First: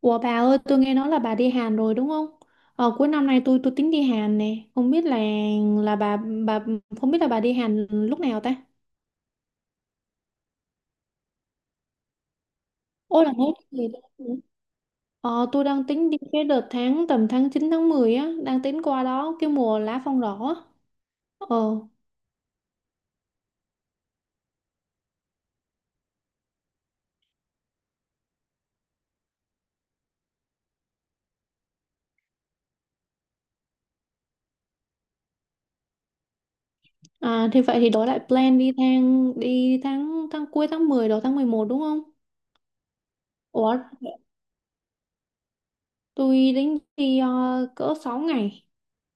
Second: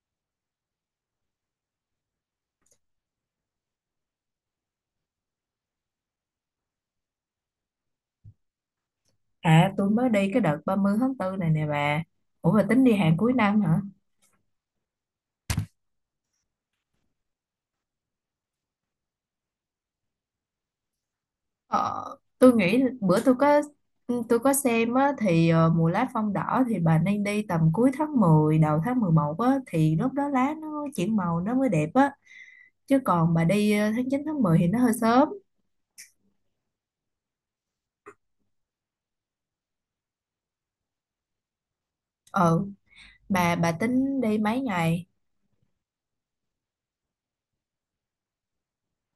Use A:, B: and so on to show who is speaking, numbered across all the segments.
A: Ủa bà ơi, tôi nghe nói là bà đi Hàn rồi đúng không? Cuối năm nay tôi tính đi Hàn nè, không biết là bà không biết là bà đi Hàn lúc nào ta?
B: À tôi mới đi cái đợt 30 tháng 4 này nè bà. Ủa bà tính đi hàng
A: Ôi là
B: cuối
A: nói
B: năm hả?
A: gì đó. Ờ, tôi đang tính đi cái đợt tháng tầm tháng 9 tháng 10 á, đang tính qua đó cái mùa lá phong đỏ á. Ờ,
B: Ờ, tôi nghĩ bữa tôi có xem á, thì mùa lá phong đỏ thì bà nên đi tầm cuối tháng 10 đầu tháng 11 á, thì lúc đó lá nó chuyển màu nó mới đẹp á. Chứ còn bà đi tháng 9 tháng 10 thì nó hơi sớm.
A: thì vậy thì đổi lại plan đi tháng tháng cuối tháng 10 đầu tháng 11 đúng không?
B: Ờ, bà
A: Ủa,
B: tính đi mấy ngày?
A: tôi tính đi cỡ 6 ngày.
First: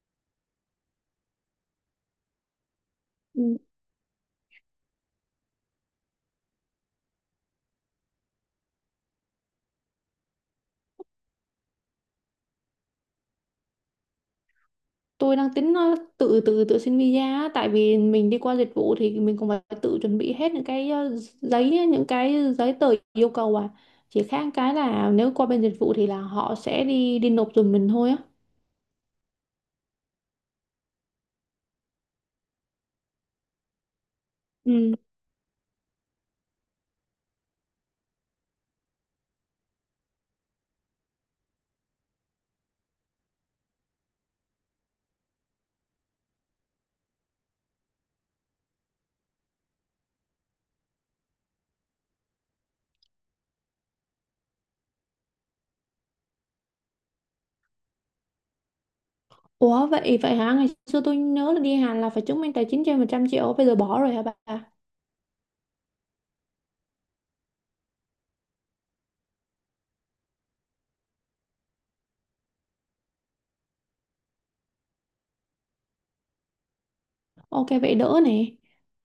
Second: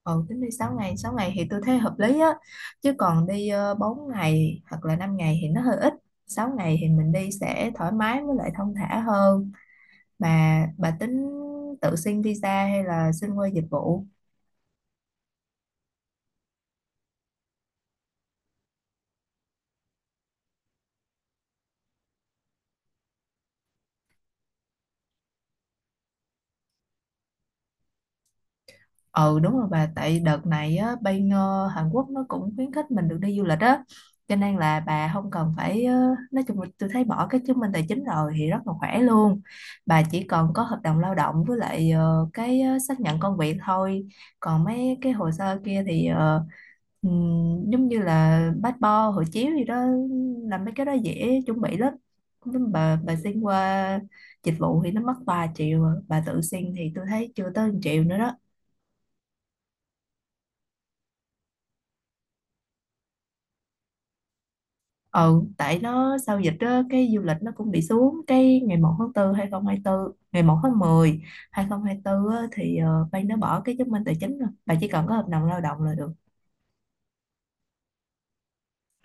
B: Ừ, tính đi 6 ngày, 6 ngày thì tôi thấy hợp lý á, chứ còn đi
A: Ừ.
B: 4 ngày hoặc là 5 ngày thì nó hơi ít. 6 ngày thì mình đi sẽ thoải mái với lại thong thả hơn. Mà bà tính tự xin visa hay là xin qua dịch vụ?
A: Tôi đang tính tự tự tự xin visa á, tại vì mình đi qua dịch vụ thì mình cũng phải tự chuẩn bị hết những cái giấy á, những cái giấy tờ yêu cầu à, chỉ khác cái là nếu qua bên dịch vụ thì là họ sẽ đi đi nộp giùm mình thôi á.
B: Ừ, đúng rồi bà, tại đợt này á, bên Hàn Quốc nó cũng khuyến khích mình được đi du lịch á, cho nên là
A: Ừ.
B: bà không cần phải nói chung là tôi thấy bỏ cái chứng minh tài chính rồi thì rất là khỏe luôn. Bà chỉ cần có hợp đồng lao động với lại xác nhận công việc thôi. Còn mấy cái hồ sơ kia thì giống như là passport, hộ chiếu gì đó, làm mấy cái đó dễ chuẩn bị lắm. Nhưng bà xin qua dịch vụ thì nó mất 3 triệu à. Bà tự xin thì tôi thấy chưa tới 1 triệu nữa đó.
A: Ủa vậy vậy hả, ngày xưa tôi nhớ là đi Hàn là phải chứng minh tài chính trên 100 triệu, bây giờ bỏ rồi hả bà?
B: Ừ, tại nó sau dịch á, cái du lịch nó cũng bị xuống. Cái ngày 1 tháng 4 2024, ngày 1 tháng mười hai không hai 2024 á, thì ban nó bỏ cái chứng minh tài chính rồi, bà chỉ cần có hợp đồng lao động là được.
A: OK vậy đỡ này,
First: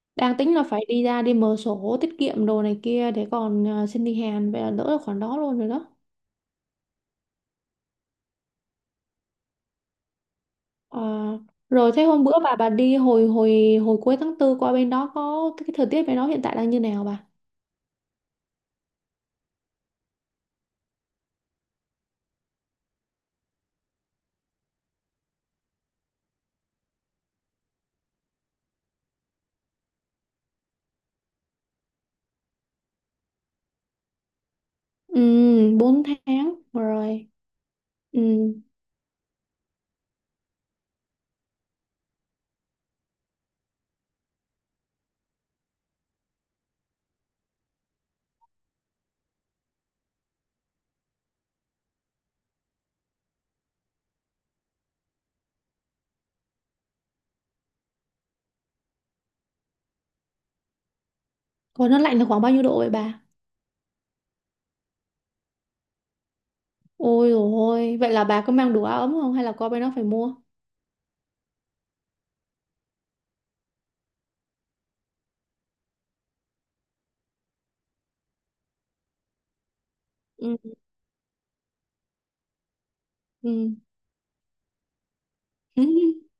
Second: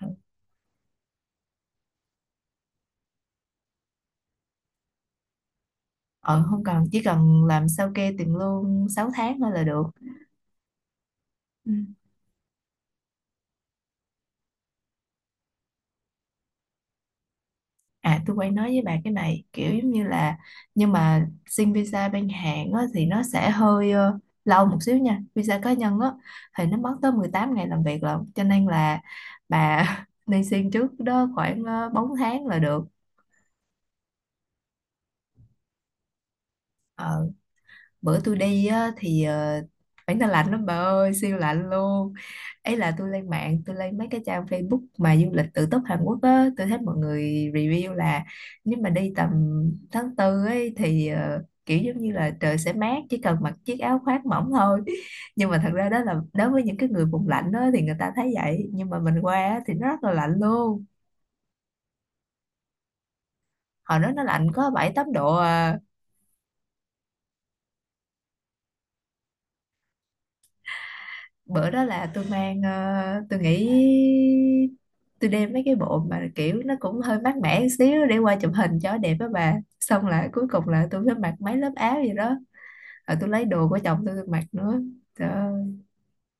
B: Ừ,
A: đang tính là phải đi ra đi mở sổ tiết kiệm đồ này kia để còn xin đi Hàn, vậy là đỡ được khoản đó luôn rồi đó.
B: ờ, không cần, chỉ cần làm sao kê tiền lương 6 tháng thôi là được.
A: Ờ,
B: Ừ.
A: rồi thế hôm bữa bà đi hồi hồi hồi cuối tháng 4 qua bên đó, có cái thời tiết bên đó hiện tại đang như nào bà?
B: À tôi quay nói với bà cái này kiểu giống như là nhưng mà xin visa bên Hàn á, thì nó sẽ hơi lâu một xíu nha. Visa cá nhân á, thì nó mất tới 18 ngày làm việc lận, cho nên là bà nên xin trước đó khoảng 4 tháng là được.
A: Ừ, 4 tháng rồi.
B: Ờ, bữa
A: Ừ.
B: tôi đi á, thì phải, nó lạnh lắm bà ơi, siêu lạnh luôn. Ấy là tôi lên mạng, tôi lên mấy cái trang Facebook mà du lịch tự túc Hàn Quốc á, tôi thấy mọi người review là nếu mà đi tầm tháng tư ấy thì kiểu giống như là trời sẽ mát, chỉ cần mặc chiếc áo khoác mỏng thôi. Nhưng mà thật ra đó là đối với những cái người vùng lạnh đó thì người ta thấy vậy, nhưng mà mình qua á thì nó rất là lạnh luôn.
A: Còn nó lạnh là khoảng bao nhiêu độ vậy bà?
B: Hồi đó nó lạnh có 7 8 độ à.
A: Ôi dồi ôi, vậy là bà có mang đủ áo ấm không hay là qua bên đó phải mua?
B: Bữa đó là tôi mang tôi nghĩ tôi đem mấy cái bộ mà kiểu nó cũng hơi mát mẻ một xíu để qua chụp hình cho đẹp á bà. Xong là cuối
A: Ừ.
B: cùng là tôi phải mặc mấy lớp áo gì đó, rồi tôi lấy đồ
A: Ừ.
B: của chồng tôi mặc nữa. Trời ơi.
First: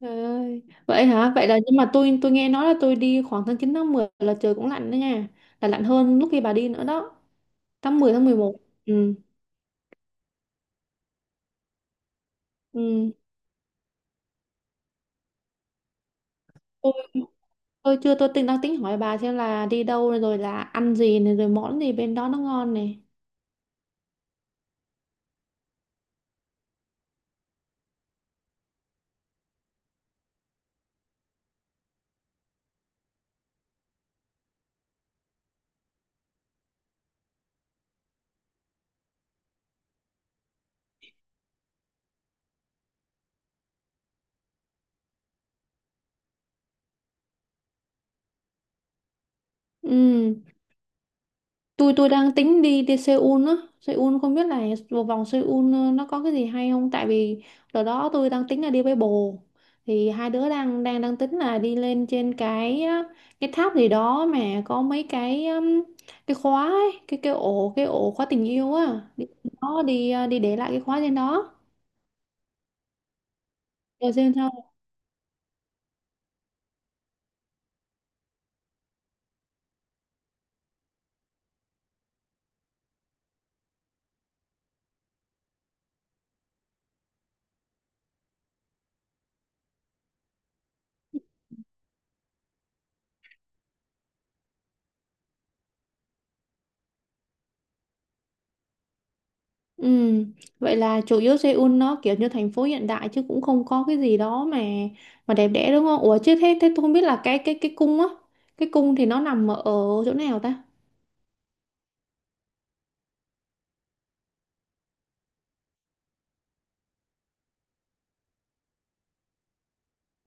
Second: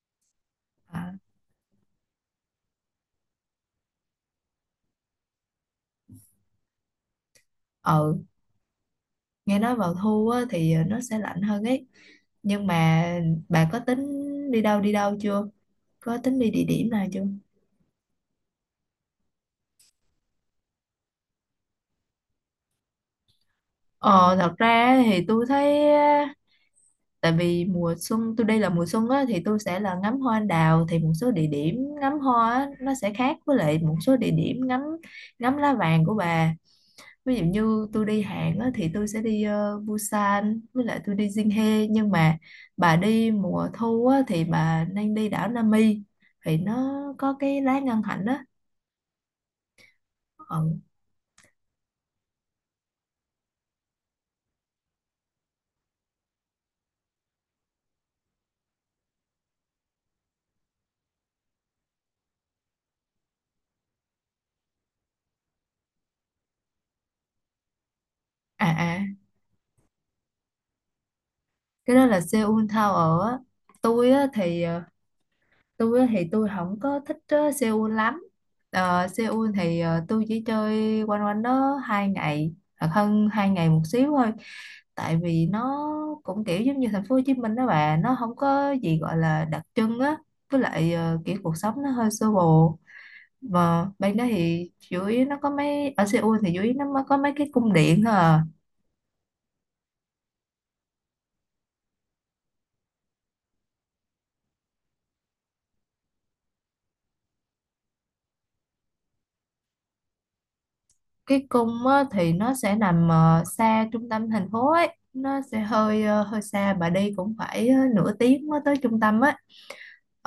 A: Trời ơi. Vậy
B: À,
A: hả? Vậy là nhưng mà tôi nghe nói là tôi đi khoảng tháng 9 tháng 10 là trời cũng lạnh đó nha. Là lạnh hơn lúc khi bà đi nữa đó.
B: ừ,
A: Tháng 11. Ừ.
B: nghe nói vào thu á, thì nó sẽ lạnh hơn ấy, nhưng mà
A: Ừ.
B: bà có tính đi đâu chưa, có tính đi địa điểm
A: Tôi
B: nào chưa?
A: Tôi chưa, tôi đang tính hỏi bà xem là đi đâu rồi là ăn gì này rồi món gì bên đó nó ngon này.
B: Ờ thật ra thì tôi thấy tại vì mùa xuân tôi đi, là mùa xuân á thì tôi sẽ là ngắm hoa anh đào, thì một số địa điểm ngắm hoa á, nó sẽ khác với lại một số địa điểm ngắm ngắm lá vàng của bà. Ví dụ như tôi đi Hàn á thì tôi sẽ đi Busan với lại tôi đi Jinhae, nhưng mà bà đi mùa thu á thì bà nên đi đảo Nami, thì nó có cái lá ngân hạnh á.
A: Ừ.
B: Ừ.
A: Tôi đang tính đi đi Seoul á. Seoul không biết là vào vòng Seoul nó có cái gì hay không, tại vì đợt đó tôi đang tính là đi với bồ. Thì hai đứa đang đang đang tính là đi lên trên cái á, cái tháp gì đó mà có mấy cái khóa ấy, cái ổ khóa tình
B: À,
A: yêu
B: à,
A: á. Đi, đó đi à, đi để lại cái khóa trên đó.
B: cái đó là Seoul Tower á. tôi
A: Rồi
B: á
A: xem
B: thì
A: sao.
B: ờ, tôi á thì tôi không có thích Seoul lắm. Ờ, Seoul thì tôi chỉ chơi quanh quanh đó 2 ngày hoặc hơn 2 ngày một xíu thôi, tại vì nó cũng kiểu giống như thành phố Hồ Chí Minh đó bà, nó không có gì gọi là đặc trưng á. Với lại kiểu cuộc sống nó hơi sơ bộ, và bên đó thì chủ yếu nó có mấy, ở Seoul thì chủ yếu nó mới có mấy cái cung điện thôi à.
A: Ừ, vậy là chủ yếu Seoul nó kiểu như thành phố hiện đại chứ cũng không có cái gì đó mà đẹp đẽ đúng không? Ủa chứ thế thế tôi không biết là cái cung á, cái cung thì nó nằm ở chỗ nào ta?
B: Cái cung á, thì nó sẽ nằm xa trung tâm thành phố ấy, nó sẽ hơi hơi xa, bà đi cũng phải nửa tiếng mới tới trung tâm á.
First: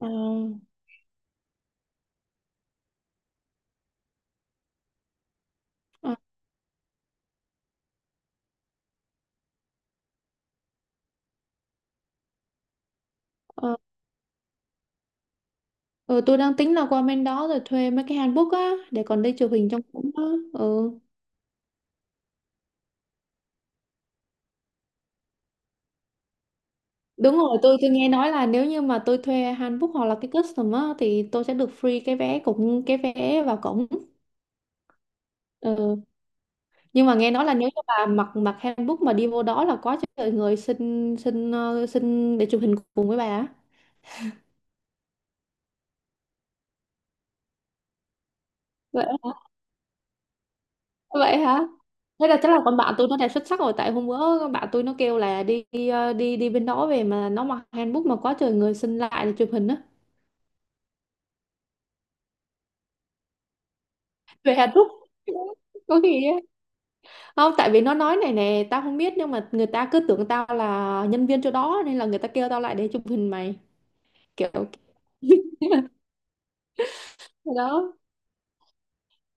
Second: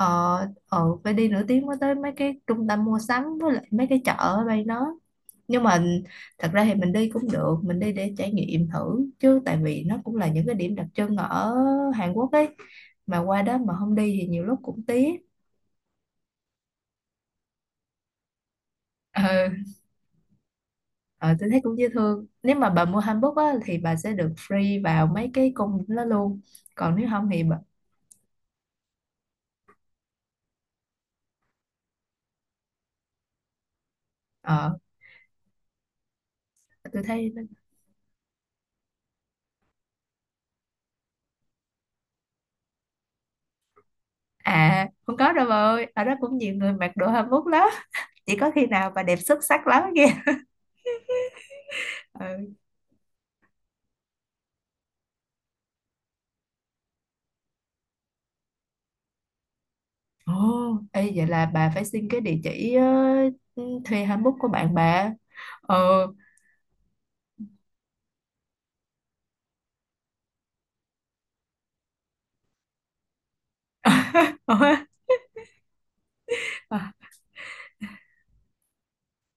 A: À,
B: ờ, phải đi nửa tiếng mới tới mấy cái trung tâm mua sắm với lại mấy cái chợ ở đây nó, nhưng mà
A: à,
B: thật ra thì mình đi cũng được, mình đi để trải nghiệm thử chứ, tại vì nó cũng là những cái điểm đặc trưng ở Hàn Quốc ấy, mà qua đó
A: à,
B: mà không đi thì nhiều lúc cũng tiếc.
A: ừ, tôi đang tính là qua bên đó rồi thuê mấy cái hanbok á để còn đi chụp
B: Ừ.
A: hình trong cung á. Ừ.
B: Ờ, tôi thấy cũng dễ thương. Nếu mà bà mua hanbok á, thì bà sẽ được free vào mấy cái cung đó luôn. Còn nếu không
A: Đúng
B: thì bà,
A: rồi, tôi nghe nói là nếu như mà tôi thuê hanbok hoặc là cái custom á thì tôi sẽ được free cái vé, cũng cái vé vào cổng.
B: ờ,
A: Ừ.
B: tôi
A: Nhưng mà
B: thấy
A: nghe
B: nó-
A: nói là nếu như bà mặc mặc handbook mà đi vô đó là có trời người xin xin ờ, xin để chụp hình cùng với bà á.
B: À không có đâu bà ơi. Ở đó cũng nhiều người mặc đồ hanbok lắm. Chỉ có khi nào bà
A: Vậy
B: đẹp
A: hả?
B: xuất sắc lắm kìa.
A: Vậy hả? Thế là chắc
B: Ừ.
A: là con bạn tôi nó đẹp xuất sắc rồi, tại hôm bữa con bạn tôi nó kêu là đi đi ờ, đi, đi bên đó về mà nó mặc handbook mà quá trời người xin lại để chụp hình á.
B: Ồ, ê, vậy là bà phải xin cái địa chỉ thuê hanbok của
A: Về
B: bạn
A: handbook
B: bà. Ờ.
A: có gì á, không tại vì nó nói này nè, tao không biết nhưng mà người ta cứ tưởng tao là nhân viên chỗ đó nên là người ta kêu tao lại để chụp hình mày, kiểu.
B: Ờ,
A: đó.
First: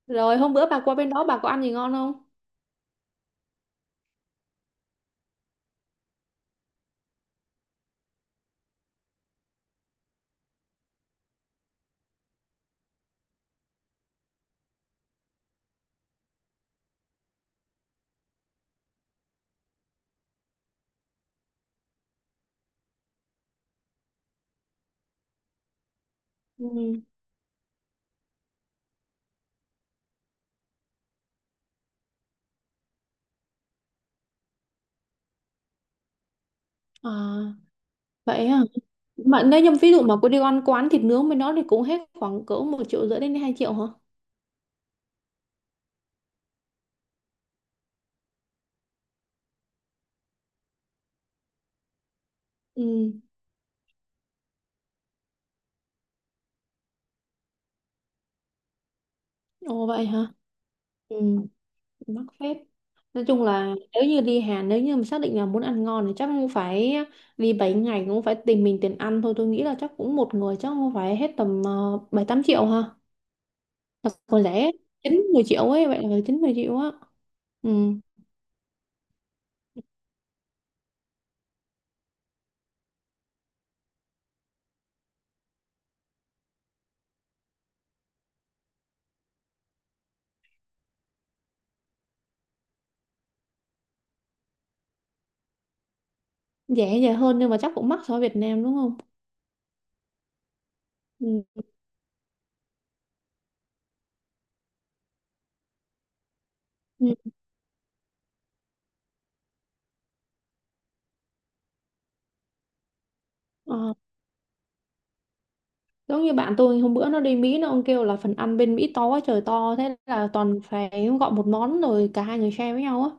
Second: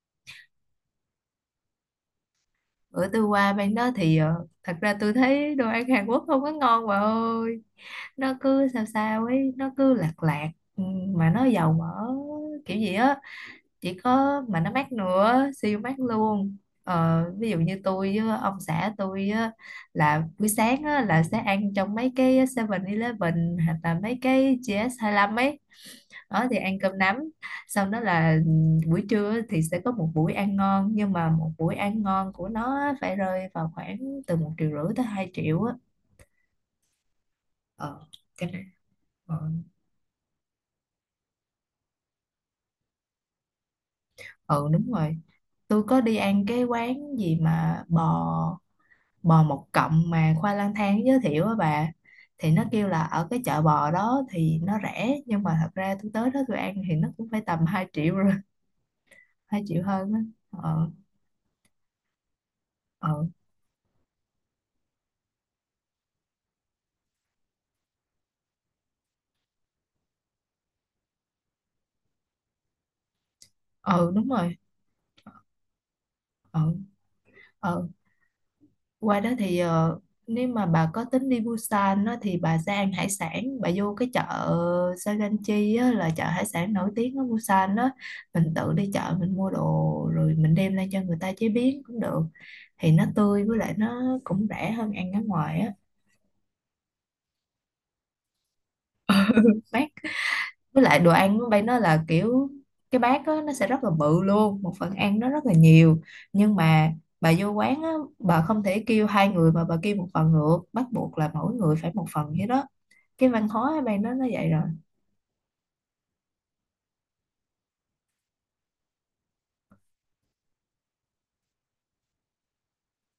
A: Rồi hôm bữa bà qua bên đó bà có ăn gì ngon không?
B: bữa tôi qua bên đó thì thật ra tôi thấy đồ ăn Hàn Quốc không có ngon bà ơi. Nó cứ sao sao ấy, nó cứ lạc lạc, ừ, mà nó dầu mỡ kiểu gì á, chỉ có mà nó mát nữa, siêu mát luôn. Ờ, ví dụ như tôi với ông xã tôi á, là buổi sáng á, là sẽ ăn trong mấy cái 7-Eleven hoặc là mấy cái gs lăm ấy đó, thì ăn cơm
A: Ừ.
B: nắm. Sau đó là buổi trưa á thì sẽ có một buổi ăn ngon, nhưng mà một buổi ăn ngon của nó á phải rơi vào khoảng từ 1,5 triệu tới 2 triệu á.
A: À,
B: Ờ,
A: vậy
B: cái
A: à.
B: này, ờ,
A: Mà nếu như ví dụ mà cô đi ăn quán thịt nướng với nó thì cũng hết khoảng cỡ 1 triệu rưỡi đến 2 triệu hả?
B: ừ, đúng rồi. Tôi có đi ăn cái quán gì mà bò, bò một cọng mà khoa lang thang giới thiệu á bà, thì nó kêu là
A: Ừ.
B: ở cái chợ bò đó thì nó rẻ, nhưng mà thật ra tôi tới đó tôi ăn thì nó cũng phải tầm 2 triệu rồi. 2 triệu
A: Ồ vậy
B: hơn
A: hả?
B: á. ờ
A: Ừ, mắc phép. Nói
B: ờ
A: chung là nếu như đi Hàn, nếu như mà xác định là muốn ăn ngon thì chắc cũng phải đi 7 ngày, cũng phải tìm mình tiền ăn thôi. Tôi nghĩ là chắc cũng một người chắc cũng phải hết tầm 7 8 triệu ha. Là
B: ờ Đúng
A: còn
B: rồi.
A: rẻ 9-10 triệu ấy, vậy là chín mười
B: ờ
A: triệu á. Ừ,
B: ờ Qua đó thì nếu mà bà có tính đi Busan á, thì bà sẽ ăn hải sản, bà vô cái chợ Saganchi á, là chợ hải sản nổi tiếng ở Busan đó. Mình tự đi chợ, mình mua đồ rồi mình đem lên cho người ta chế biến cũng được, thì nó tươi với lại nó cũng rẻ hơn ăn ở ngoài á.
A: rẻ rẻ hơn nhưng mà chắc cũng mắc so với Việt Nam đúng không?
B: Bác, với lại đồ ăn ở
A: Ừ.
B: đây nó là kiểu cái bát á, nó sẽ rất là bự luôn, một phần ăn nó rất là nhiều, nhưng mà
A: Ừ.
B: bà vô quán á, bà không thể kêu hai người mà bà kêu một phần được, bắt buộc là mỗi người phải một phần vậy đó. Cái văn hóa
A: Ờ.
B: bạn đó nó vậy rồi.
A: Giống như bạn tôi hôm bữa nó đi Mỹ, nó ông kêu là phần ăn bên Mỹ to quá trời to, thế là toàn phải gọi một món rồi cả hai người share với nhau á.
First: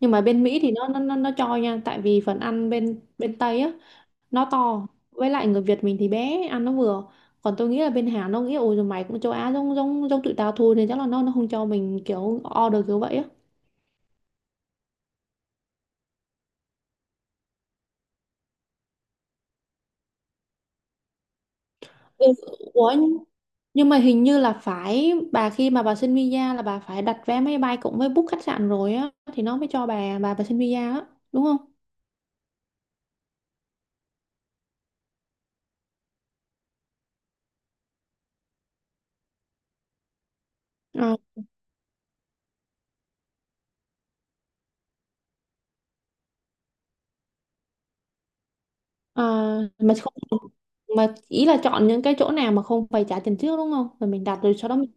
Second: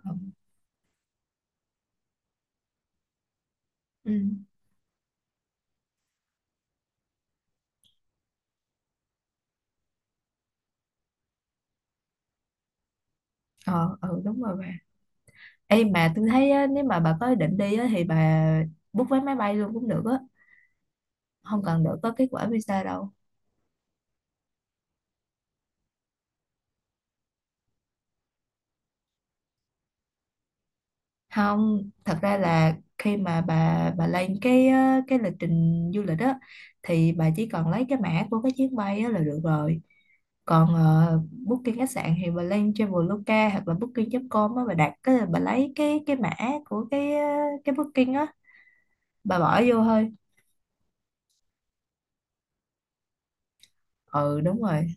A: Nhưng
B: Ừ.
A: mà bên Mỹ thì nó cho nha, tại vì phần ăn bên bên Tây á
B: Ừ.
A: nó to, với lại người Việt mình thì bé ăn nó vừa. Còn tôi nghĩ là bên Hàn nó nghĩ ôi rồi mày cũng châu Á giống giống giống tụi tao thôi nên chắc là nó không cho mình kiểu order kiểu vậy á.
B: ờ ừ, đúng rồi bà. Ê mà tôi thấy á, nếu mà bà có ý định đi á, thì bà book vé máy bay luôn cũng được á, không cần đợi có
A: Ừ.
B: kết quả visa
A: Ủa,
B: đâu.
A: nhưng mà hình như là phải, bà khi mà bà xin visa là bà phải đặt vé máy bay cũng với book khách sạn rồi á thì nó mới cho bà xin visa á, đúng không?
B: Không, thật ra là khi mà bà lên cái á, cái lịch trình du lịch á, thì bà chỉ cần lấy cái mã của cái chuyến bay á, là được rồi. Còn
A: Ờ,
B: booking khách sạn thì bà lên Traveloka hoặc là booking.com á, bà đặt cái, bà lấy cái mã của cái cái booking á,
A: ờ,
B: bà bỏ vô
A: mà
B: thôi.
A: không, mà ý là chọn những cái chỗ nào mà không phải trả tiền trước đúng không? Rồi mình đặt
B: Ừ,
A: rồi
B: đúng
A: sau đó mình
B: rồi.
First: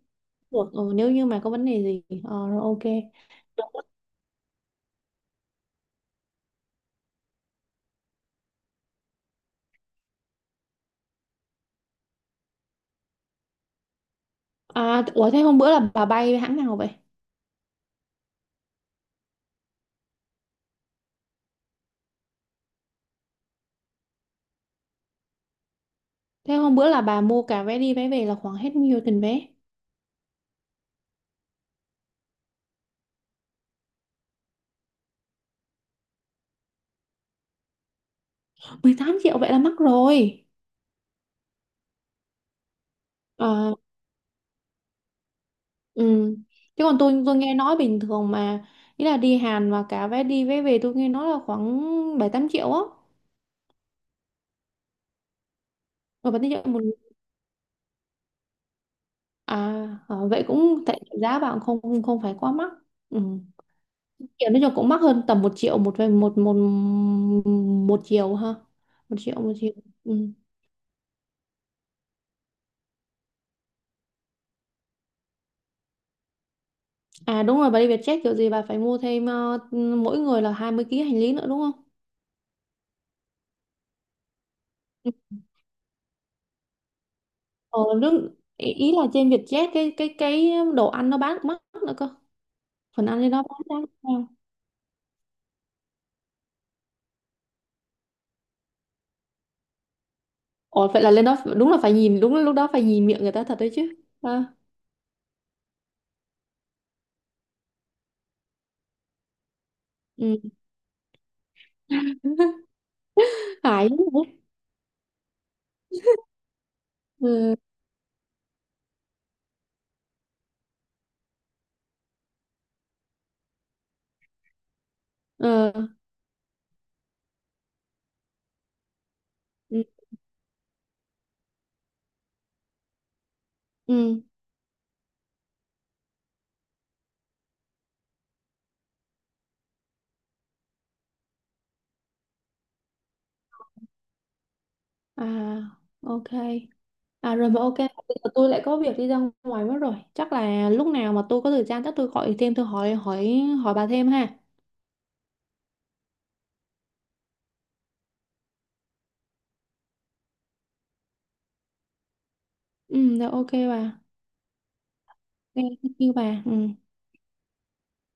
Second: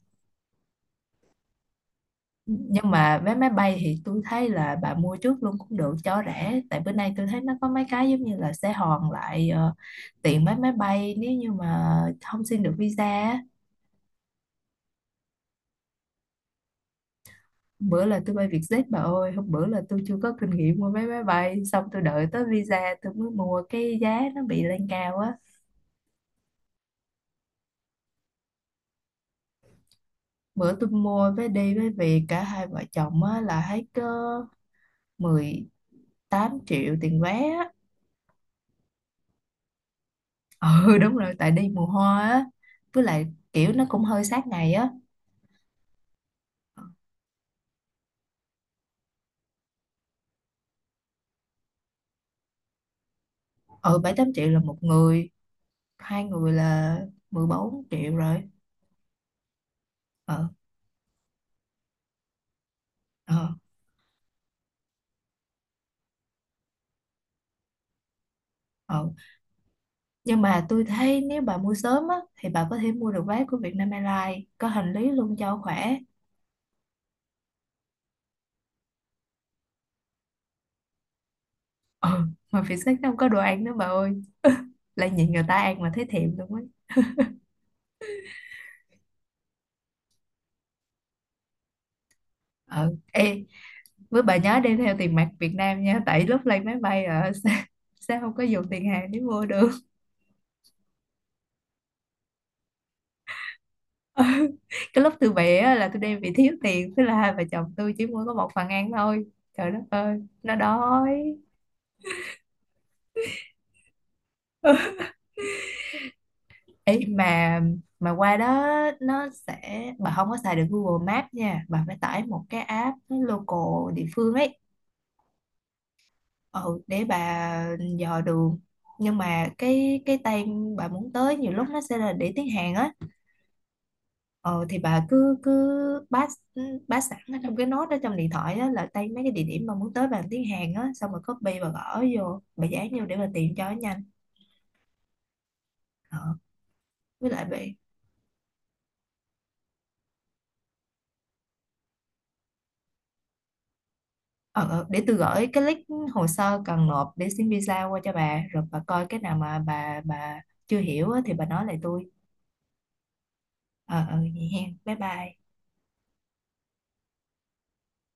A: được, ừ, nếu như mà có vấn đề gì rồi OK.
B: Nhưng mà vé máy bay thì tôi thấy là bà mua trước luôn cũng được cho rẻ, tại bữa nay tôi thấy nó có mấy cái giống như là sẽ hoàn lại tiền vé máy bay nếu như mà không xin được visa á.
A: À, ủa thế hôm bữa là bà bay hãng nào vậy?
B: Hôm bữa là tôi bay Vietjet bà ơi. Hôm bữa là tôi chưa có kinh nghiệm mua vé máy bay, xong tôi đợi tới visa tôi mới mua cái giá nó bị lên cao á.
A: Thế hôm bữa là bà mua cả vé đi vé về là khoảng hết nhiêu tiền vé?
B: Bữa tôi mua vé đi với về cả hai vợ chồng á là hết có 18 triệu tiền vé á.
A: 18 triệu vậy là mắc rồi.
B: Ừ, đúng rồi, tại đi mùa hoa á, với lại kiểu
A: Ờ.
B: nó cũng hơi sát ngày á.
A: Ừ. Chứ còn tôi nghe nói bình thường mà, ý là đi Hàn và cả vé đi vé về tôi nghe nói là khoảng 7-8 triệu á.
B: Ừ, 7 8 triệu là một người, hai
A: Rồi bảy
B: người
A: tám triệu một,
B: là 14 triệu rồi.
A: à ờ, vậy
B: ờ
A: cũng tại giá bạn không không không phải quá mắc. Ừ.
B: ờ
A: Kiểu nói chung cũng mắc hơn tầm 1 triệu một về một một một chiều ha.
B: ờ
A: 1 triệu một chiều. Ừ.
B: nhưng mà tôi thấy nếu bà mua sớm á thì bà có thể mua được vé của Vietnam Airlines có hành lý luôn cho khỏe.
A: À đúng rồi, bà đi Vietjet kiểu gì bà phải mua thêm mỗi người là 20 kg hành lý nữa đúng không?
B: Ờ, mà phía sách nó không có đồ ăn nữa bà ơi, lại
A: Ừ.
B: nhìn người ta ăn mà thấy thèm luôn ấy.
A: Ờ, nước, ý ý là trên Vietjet cái đồ ăn nó bán cũng mắc nữa cơ.
B: Ờ
A: Phần ăn lên đó
B: ê
A: bán giá
B: Với
A: cao.
B: bà nhớ đem theo tiền mặt Việt Nam nha, tại lúc lên máy bay ở sẽ không có dùng tiền hàng để mua được.
A: Ồ vậy là lên đó đúng là phải nhìn, đúng là lúc đó phải nhìn miệng người ta thật đấy chứ.
B: Ừ.
A: À,
B: Cái lúc tôi bé á, là tôi đem bị thiếu tiền, thế là hai vợ chồng tôi chỉ mua có một phần ăn thôi, trời đất ơi
A: ừ.
B: nó đói.
A: phải.
B: Ê,
A: Ừ.
B: mà qua đó nó sẽ, bà không có xài được Google Maps nha, bà phải tải một cái app local địa phương ấy.
A: Ờ.
B: Ừ, để bà dò đường. Nhưng mà
A: Ừ.
B: cái tay bà muốn tới nhiều lúc nó sẽ là để tiếng Hàn á.
A: Ừ.
B: Ờ thì bà cứ cứ bát, bát sẵn ở trong cái nốt đó trong điện thoại á, là tay mấy cái địa điểm mà muốn tới bằng tiếng Hàn á, xong rồi copy và gõ vô, bà dán vô để bà tìm cho nó nhanh.
A: À
B: Ờ,
A: OK,
B: với
A: à
B: lại
A: rồi
B: bà,
A: mà OK bây giờ tôi lại có việc đi ra ngoài mất rồi, chắc là lúc nào mà tôi có thời gian chắc tôi gọi thêm, tôi hỏi hỏi hỏi bà thêm ha.
B: ờ, ờ, để tôi gửi cái link hồ sơ cần nộp để xin visa qua cho bà, rồi bà coi cái nào mà bà chưa hiểu á, thì bà nói lại tôi.
A: Ừ rồi OK bà.
B: Ờ, ờ, vậy hen, bye bye.
A: OK thank you bà. Ừ.